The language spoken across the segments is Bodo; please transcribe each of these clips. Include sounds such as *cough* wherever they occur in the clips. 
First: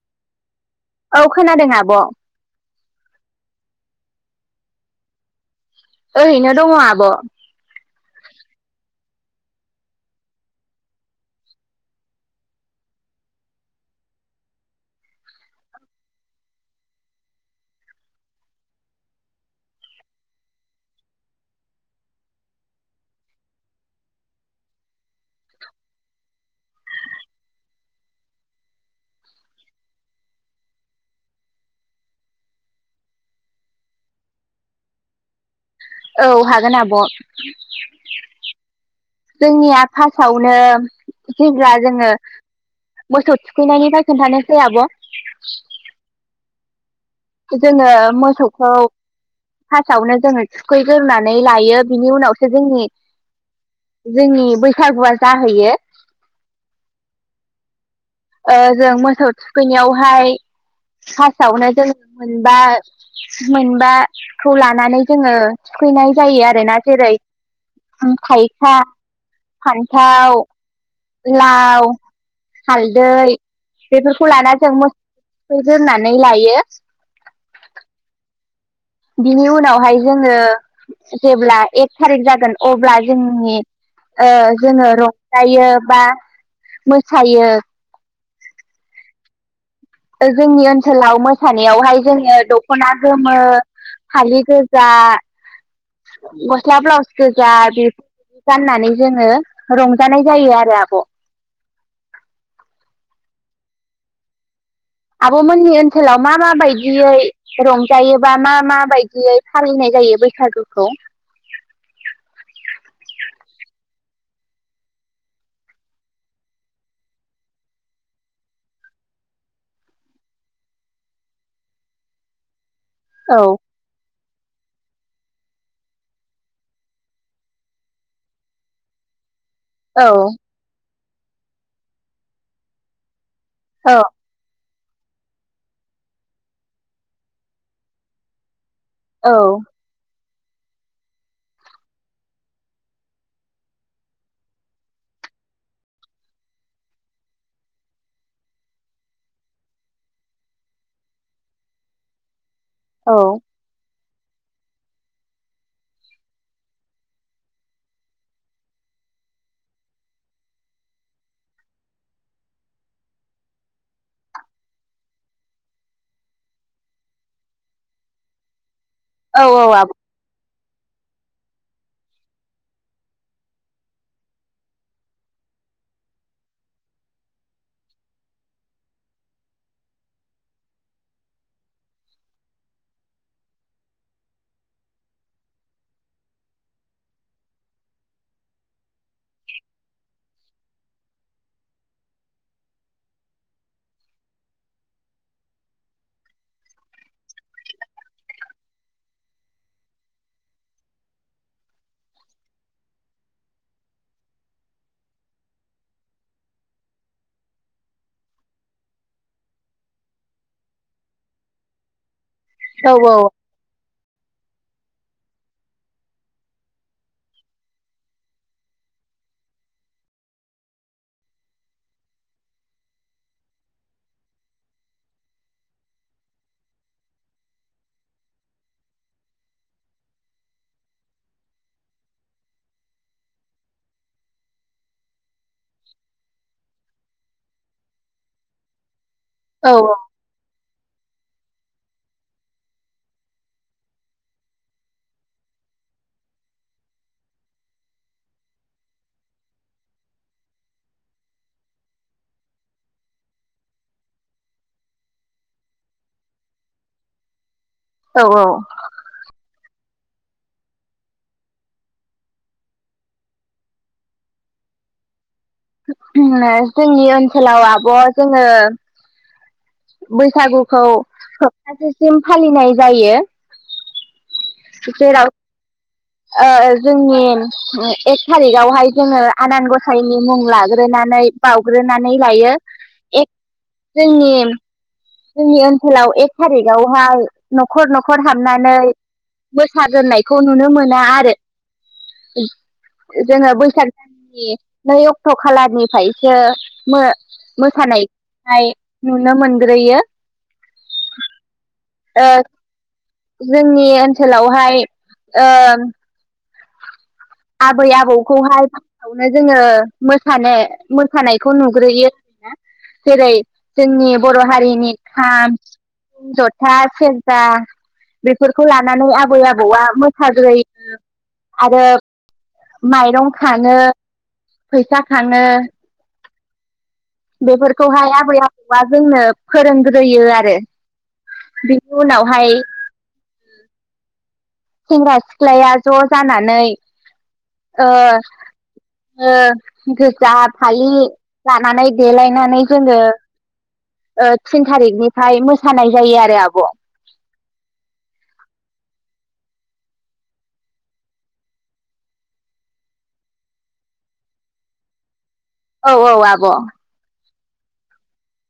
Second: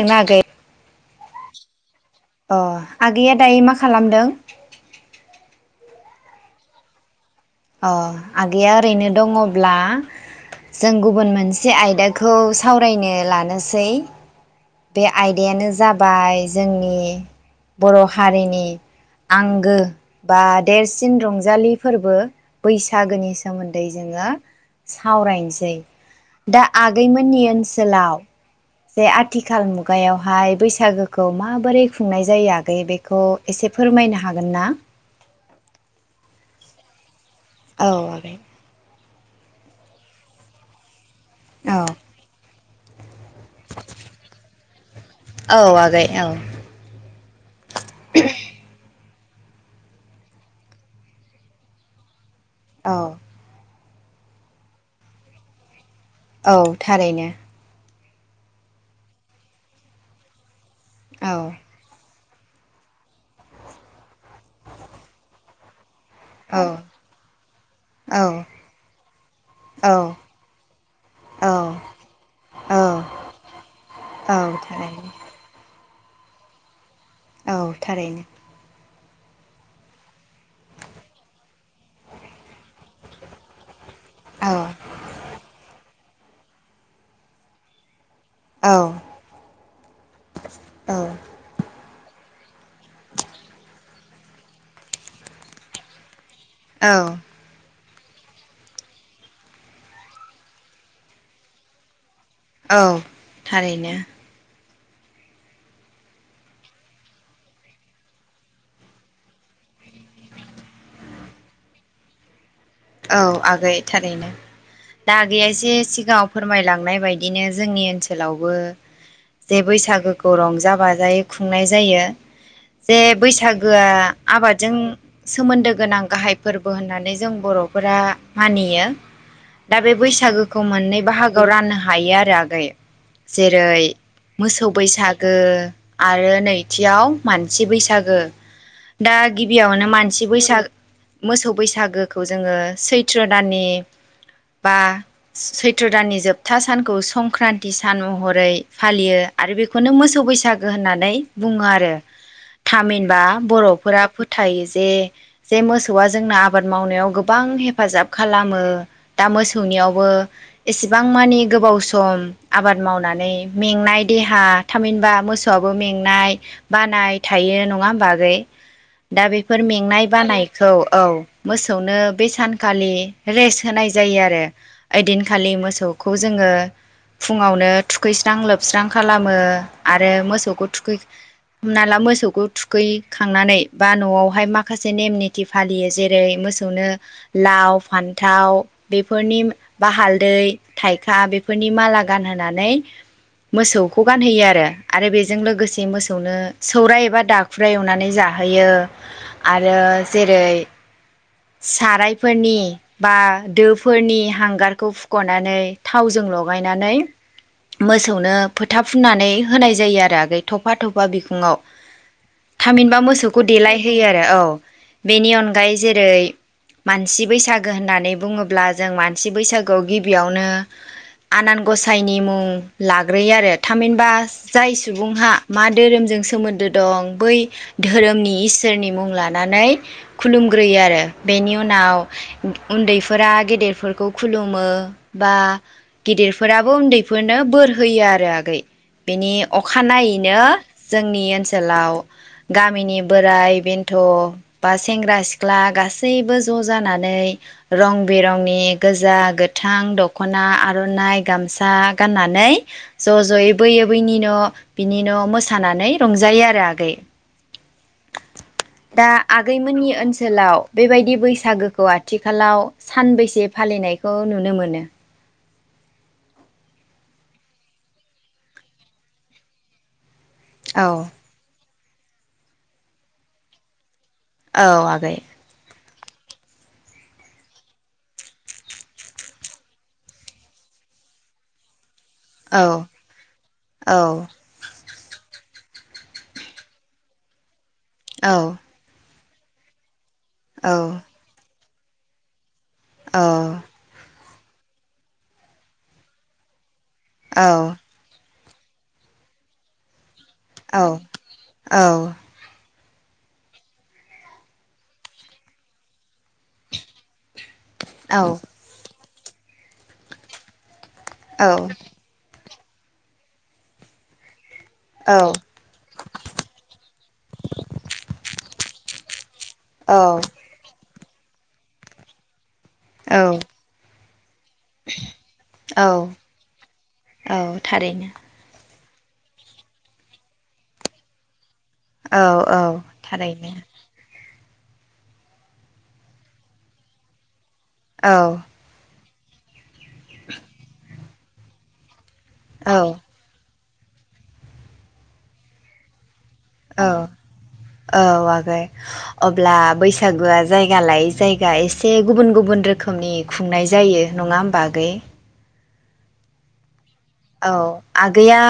जों ना आगै औ खोनादों आब' अ आगैया दायो मा खालामदों। ओरैनो दङ आब' अ आगैया ओरैनो दङब्ला जों गुबुन मोनसे आयदाखौ सावरायनो लानोसै बे आयदायानो जाबाय जोंनि बर' हारिनि आंगो बा देरसिन रंजालि फोरबो बैसागोनि सोमोन्दै जोङो सावरायनोसै दा आगैमोननि ओनसोलाव जे आथिखाल मुगायावहाय बैसागोखौ माबोरै खुंनाय जायो आगै बेखौ एसे फोरमायनो हागोन ना? औ हागोन आब' औ आगै जोंनिया फास आवनो जेब्ला औ जोंङो मोसौ थुखैनायनि फ्राय खोनथा सै आब' औ आगै औ जोङो मोसौखौ फार्स्टावनो जोङो थुखैग्रोननानै लायो बिनि उनाव सो जोंनि औ जोंनि बैसागुआ जाहैयो। औ थारैनो ओ जों मोसौ थुखैनायावहाय औ फार्स्टआवनो जों मोनबा मोनबाखौ लानानै जोङो थुखैनाय जायो औ आरो ना जेरै औ थायखा, औ फान्थाव, औ लाव, औ हालदै बेफोरखौ औ लाना जों थारैनो मोसो दोननानै लायो औ थारैनो बिनि उनावहाय जों जेब्ला एक थारिक जागोन अब्ला जोंनि ओ औ जोङो रंजायो बा मोसायो औ जोंनि औ ओनसोलाव मोसानायावहाय जोङो दख'ना गोमो फालि गोजा औ गस्लााब्लाउस गोजा बे गाननानै जोङो रंजानाय जायो आरो आब' औ थारैनो आब'मोननि ओनसोलाव मा म बायदियै रंजायोबा मा मा बायदियै फालिनाय जायो बैसागुखौ? औ आगै थारैनो दा आगैयासे सिगाङाव फोरमायलांनाय बायदिनो जोंनि ओनसोलावबो जे बैसागोखौ रंजा बाजायै खुंनाय जायो। जे औ बैसागोआ आबादजों सोमोन्दो गोनां गाहाय फोरबो होननानै जों बर' फोरा मानियो। दा बे औ बैसागोखौ मोननै बाहागोआव राननो हायो आरो आगै। जेरै औ मोसौ बैसागो आरो नैथियाव मानसि बैसागो। दा औ गिबियावनो मान थि बैसाग मोसौ बैसागोखौ जो जोङो सैत्र दाननि बा सैत्र दाननि जोबथा सानखौ संक्रान्ति सान महरै फालियो आरो बेखौनो मोसौ बैसागो होननानै बुङो आरो। औ थामिनबा बर'फोरा फोथायो जे जे मोसौआ जोंना आबाद मावनायाव गोब बां हेफाजाब खालामो दा मोसौनियावबो एसेबां मानि गोबाव सम आबाद मावनानै मेंनाय देहा थामहिनबा मोसौआबो मेंनाय बानाय थायो नङा होमबा आगै? दा औ बेफोर औ आब' मेंनाय बानाय औ औ मोसौनो बे सानखालि रेस्ट होनाय जायो आरो ओइदिनखालि मोसौखौ जोङो फुङावनो थुखैस्रां लोबस्रां खालामो आरो मोसौखौ थुखै हमना ला मोसौखौ थुखैखांनानै बा न'आवहाय माखासे नेम निथि फालियो जेरै मोसौनो लाव फान्थाव बेफोरनि बा हालदै थाइखा बेफोरनि माला गानहोनानै मोसौखौ गानहोयो आरो आरो बेजों लोगोसे मोसौनो सौराय एबा दाखुराय एवनानै जाहोयो आरो जेरै - सारायफोरनि बा दोफोरनि हांगारखौ फुखनानै थावजों लगायनानै मोसौनो फोथा फुननानै होनाय जायो आरो आगै थफा थफा बिखुंआव। औ थामहिनबा औ मोसौखौ देलायहोयो आरो औ। बेनि अनगायै जेरै मानसि बैसागो होननानै बुङोब्ला जों मानसि बैसागोआव गिबियावनो आनान गसाइनि मुं लाग्रोयो आरो थामहिनबा जाय सुबुंहा मा धोरोमजों सोमोन्दो दं बै धोरोमनि इसोरनि मुं लानानै खुलुमग्रोयो आरो। बेनि उनाव उन्दैफोरा गेदेरफोरखौ खुलुमो बा गेदेरफोराबो उन्दैफोरनो बोर होयो आरो आगै। बेनि औ अखानायैनो जोंनि ओनसोलाव गामिनि बोराय बेन्थ बा सेंग्रा सिख्ला गास सैबो ज' जानानै रं बेरंनि गोजा गोथां दखना आर'नाइ गामसा गाननानै ज जयै बोयै बैनि न बिनि न मोसानानै रंजायो आरो आगै। औ दा आगैमोननि ओनसोलाव बेबायदि बैसागोखौ आथिखालाव सानबैसे फालिनायखौ नुनो मोनो? जोंनि ओनसोलाव आब' जोङो बैसागुखौ औ थासेसिम फालिनाय जायो। औ आगै जेराव ओ जोंनि एक थारिखआवहाय जोङो आनान गसाइनि मुं लाग्रोनानै बावग्रो नानै लायो औ एख औ जोंनि जोंनि ओनसोलाव एक थारिखआवहाय नखर नखर औ हाबनानै मोसा गोरनाय खौ नुनो औ मोना आरो। *inaudible* जों बैसाग नै अक्ट'खालारनिफ्रायसो मो मोसानाय नाय नुनो मोनग्रोयो। औ औ। ओ जोंनि ओनसोलावहाय ओ आबै आबौखौहाय। ओमफ्राय जोङो मोसानो मोसानायखौ औ नुग्रोयो ना। जेरै जोंनि बर हारि नि औ खाम जथा सेरजा बेफोरखौ लानानै आबै आबौआ औ मोसाग्रोयो। आरो माइरं औ खाङो फैसा खाङो औ औ थारैनो बेफोरखौहाय आबै आबौ औवा जोंनो फोरोंग्रोयो आरो। बिनि औ उनावहाय औ थारैनो। सेंग्रा सिख्लाया ज' जानानै ओ औ गोजा फालि लानानै देलायनानै जोङो थिन थारिखनिफ्राय मोसानाय जायो आरो आब' औ औ आगै अब अब्ला बैसागुआ जायगा लायै जायगा एसे गुबुन गुबुन रोखोमनि खुंनाय जायो नङा होमबा आगै। औ औ आब'। औ आगैया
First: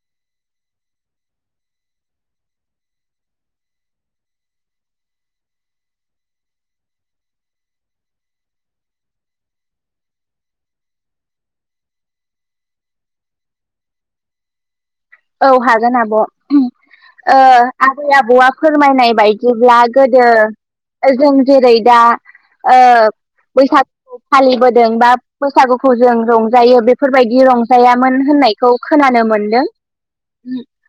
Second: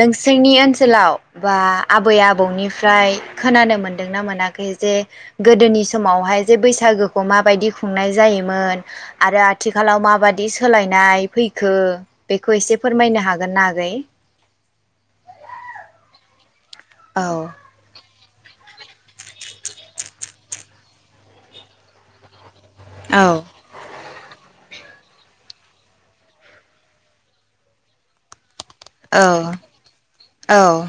नोंसोरनि ओनसोलाव बा आबै आबौनिफ्राय खोनानो मोनदोंना मोनाखै जे गोदोनि समावहाय जे बैसागोखौ माबायदि खुंनाय जायोमोन आरो आथिखालाव माबादि सोलायनाय फैखो बे खौ एसे फोरमायनो हागोन ना आगै। औ हागोन आब'। ओ औ आबै आबौआ फोरमायनाय बायदि जेब्ला गोदो जों जेरै दा ओ औ बैसागु फालिबो जों बा बैसागुखौ जों रंजायो बेफोर बायदि रंजायामोन होननाय खौ खोनानो औ मोनदों। औ।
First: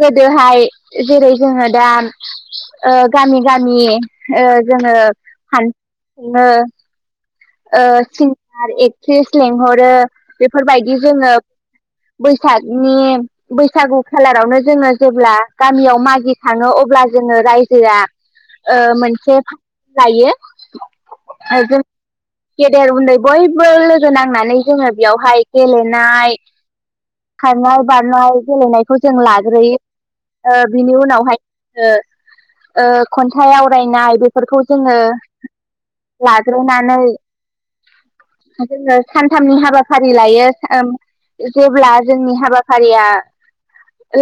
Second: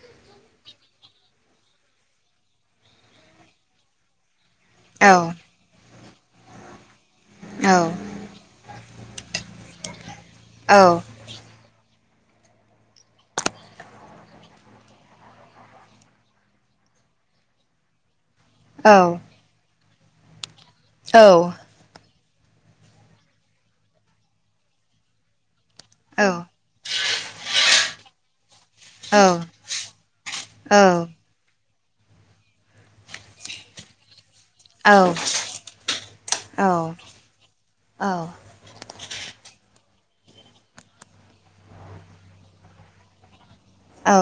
गोदोहाय जेरै जोङो दा ओ गामि-गामि। ओ जोङो। औ *inaudible* औ ओ *inaudible* लेंहरो। बेफोर औ बायदि जोङो। बैसागनि बैसागु खालारावनो जोङो जेब्ला गामियाव मागिनो थाङो अब्ला जोङो रायजोआ। ओ औ मोनसे। लायो। औ। जों गेदेर उन्दै बयबो लोगो नांनानै जोङो बेयावहाय। गेलेनाय खारनाय बारनाय गेलेनायखौ जों लाग्रोयो बिनि उनावहाय। ओ खन्थाइ आवरायनाय बे फोरखौ जोङो लाग्रोनानै औ। जोङो सानथामनि हाबाफारि लायो जेब्ला जोंनि हाबाफारिया। औ।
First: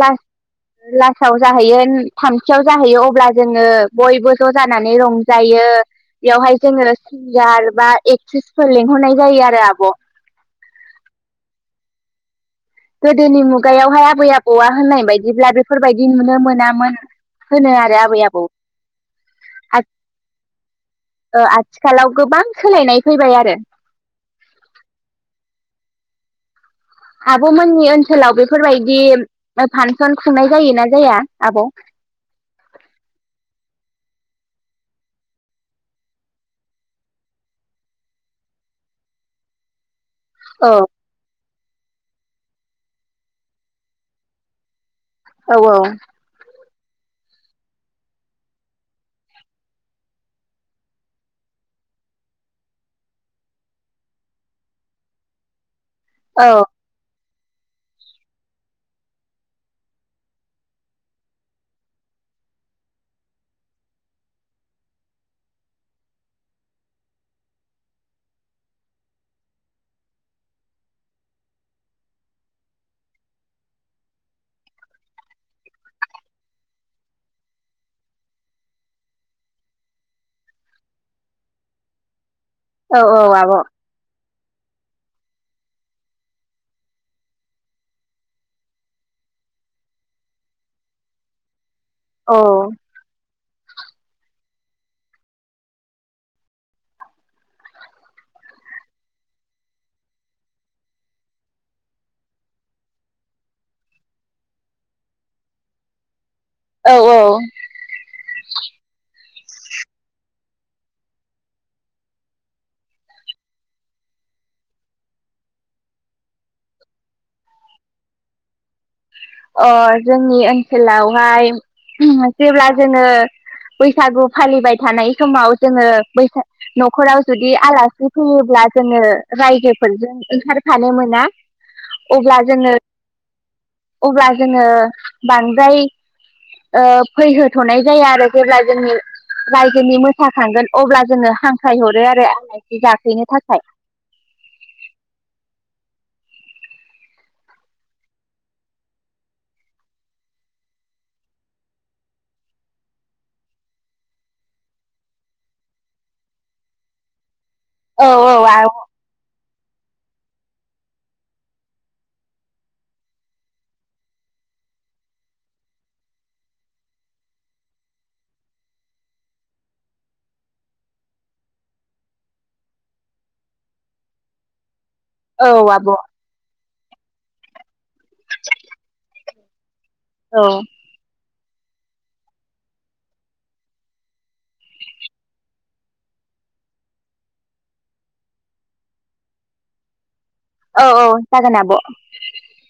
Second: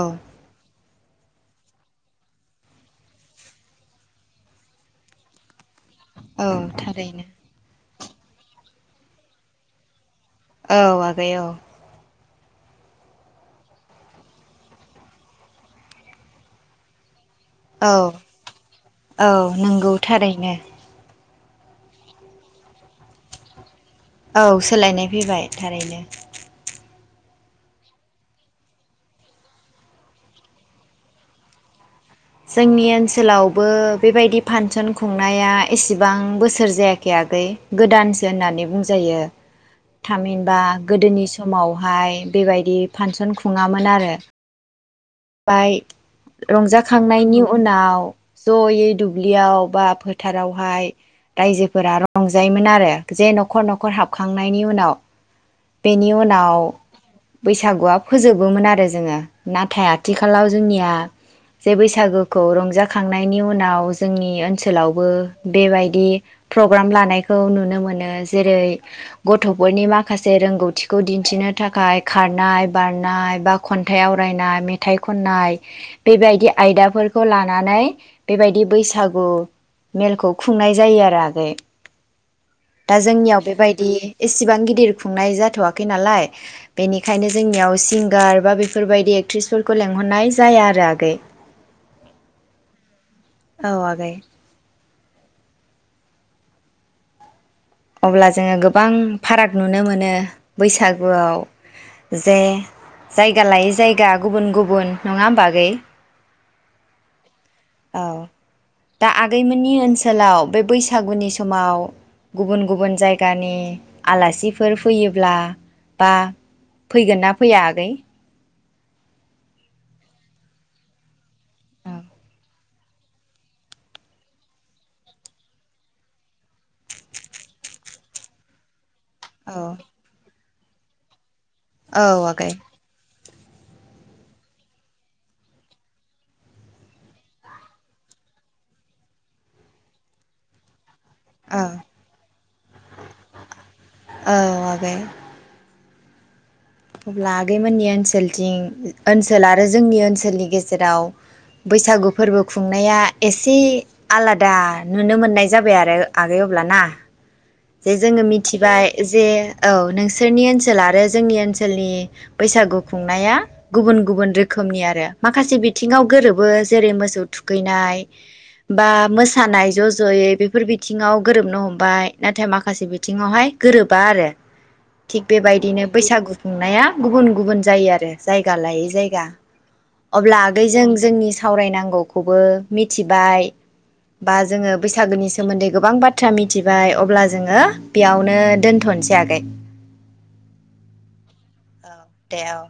लास्टाव जाहैयो थामथियाव जाहैयो अब्ला जोङो बयबो ज' जानानै रंजायो। औ बेयावहाय जोङो थारैनो। सिंगार बा एक्ट्रिसफोर लेंंहरनाय जायो आरो आब'। औ आगै औ। गोदोनि मुगायावहाय आबै आबौआ होननाय बायदिब्ला बेफोर बायदि नुनो मोनामोन। होनो औ आरो आबै आबौ औ नंगौ थारैनो। आथिखालाव गोबां सोलायनाय फैबाय आरो। औ सोलायनाय फैबाय थारैनो आब'मोननि ओनसोलाव बेफोर बायदि फांसन खुंनाय जायोना जाया आब'। जोंनि ओनसोलावबो बेबायदि फांसन खुंनाया एसेबां बोसोर जायाखै आगै गोदानसो होननानै बुंजायो। थाम हिनबा गोदोनि समावहाय बेबायदि फांसन खुङामोन आरो। औ औ। ओमफ्राय रंजाखांनायनि उनाव जयै दुब्लियाव बा फोथारावहाय रायजोफोरा रंजायोमोन आरो जे न'खर न'खर हाबखांनायनि उनाव। बेनि औ उनाव। बैसागुआ फोजोबोमोन आरो जोंङो नाथाय आथिखालाव जोंनिया जे बैसागोखौ रंजाखांनायनि उनाव जोंनि ओनसोलावबो बेबायदि प्रग्राम लानायखौ नुनो मोनो जेरै गथफोरनि माखासे जे रोंगौथिखौ दिन्थिनो थाखाय खारनाय बारनाय बा खन्थाइ आवरायनाय मेथाइ खन्नाय बेबायदि आयदाफोरखौ लानानै बेबायदि बैसागु मेलखौ खुंनाय जायो आरो आगै। दा औ औ जोंनियाव आब' बेबायदि एसेबां गिदिर खुंनाय जाथ'वाखै नालाय बेनिखायनो जोंनियाव सिंगार बा बेफोरबायदि एक्ट्रिसफोरखौ लेंहरनाय जाया आरो आगै। औ औ आगै। अब्ला जोङो गोबां फाराग नुनो मोनो बैसागुआव जे जायगा लायै जायगा गुबुन गुबुन नङा होमबा आगै। औ औ। गैमोननि ओनसोलाव बे बैसागुनि समाव गुबुन गुबुन जायगानि आलासिफोर फैयोब्ला बा फैगोन ना फैया आगै। अ जोंनि ओनसोलावहाय औ जेब्ला जोङो बैसागु फालिबाय थानाय समाव जोङो बैसा न'खराव जुदि आलासि फैयोब्ला जोङो औ रायजोफोरजों ओंखार फानो मोना। औ अब्ला आगै जोङो अब्ला जोङो बांद्राय ओ फैहोथ'नाय जाया आरो जेब्ला जोंनि रायजोनि मोसाखांगोन अब्ला जोङो औ हांख्राय हरो आरो *unintelligible* जाफैनो थाखाय। औ आगै अब्ला आगैमोननि ओनसोलथिं ओनसोल आरो जोंनि ओनसोलनि गेजेराव बैसागु फोरबो खुंनाया एसे आलादा नुनो मोननाय जाबाय आरो आगै अब्ला ना। जे औ जोङो औ औ मिथिबाय जे। औ नोंसोरनि ओनसोल आरो जोंनि ओनसोलनि बैसागु खुंनाया गुबुन गुबुन रोखोमनि आरो माखासे बिथिङाव गोरोबो जेरै मोसौ थुखैनाय बा मोसानाय ज' ज'यै बेफोर बिथिङाव गोरोबनो हमबाय। नाथाय माखासे बिथिङावहाय गोरोबा आरो। थिग बेबायदिनो आब' औ बैसागु खुंनाया गुबुन गुबुन जायो आरो जायगा लायै जायगा। अब्ला औ आगै जों जोंनि सावरायनांगौखौबो मिथिबाय बा जोङो बैसागोनि सोमोन्दै गोबां बाथ्रा मिथिबाय अ अब्ला जोङो बेयावनो दोनथनोसै आगै। औ औ। जागोन आब'। औ दे औ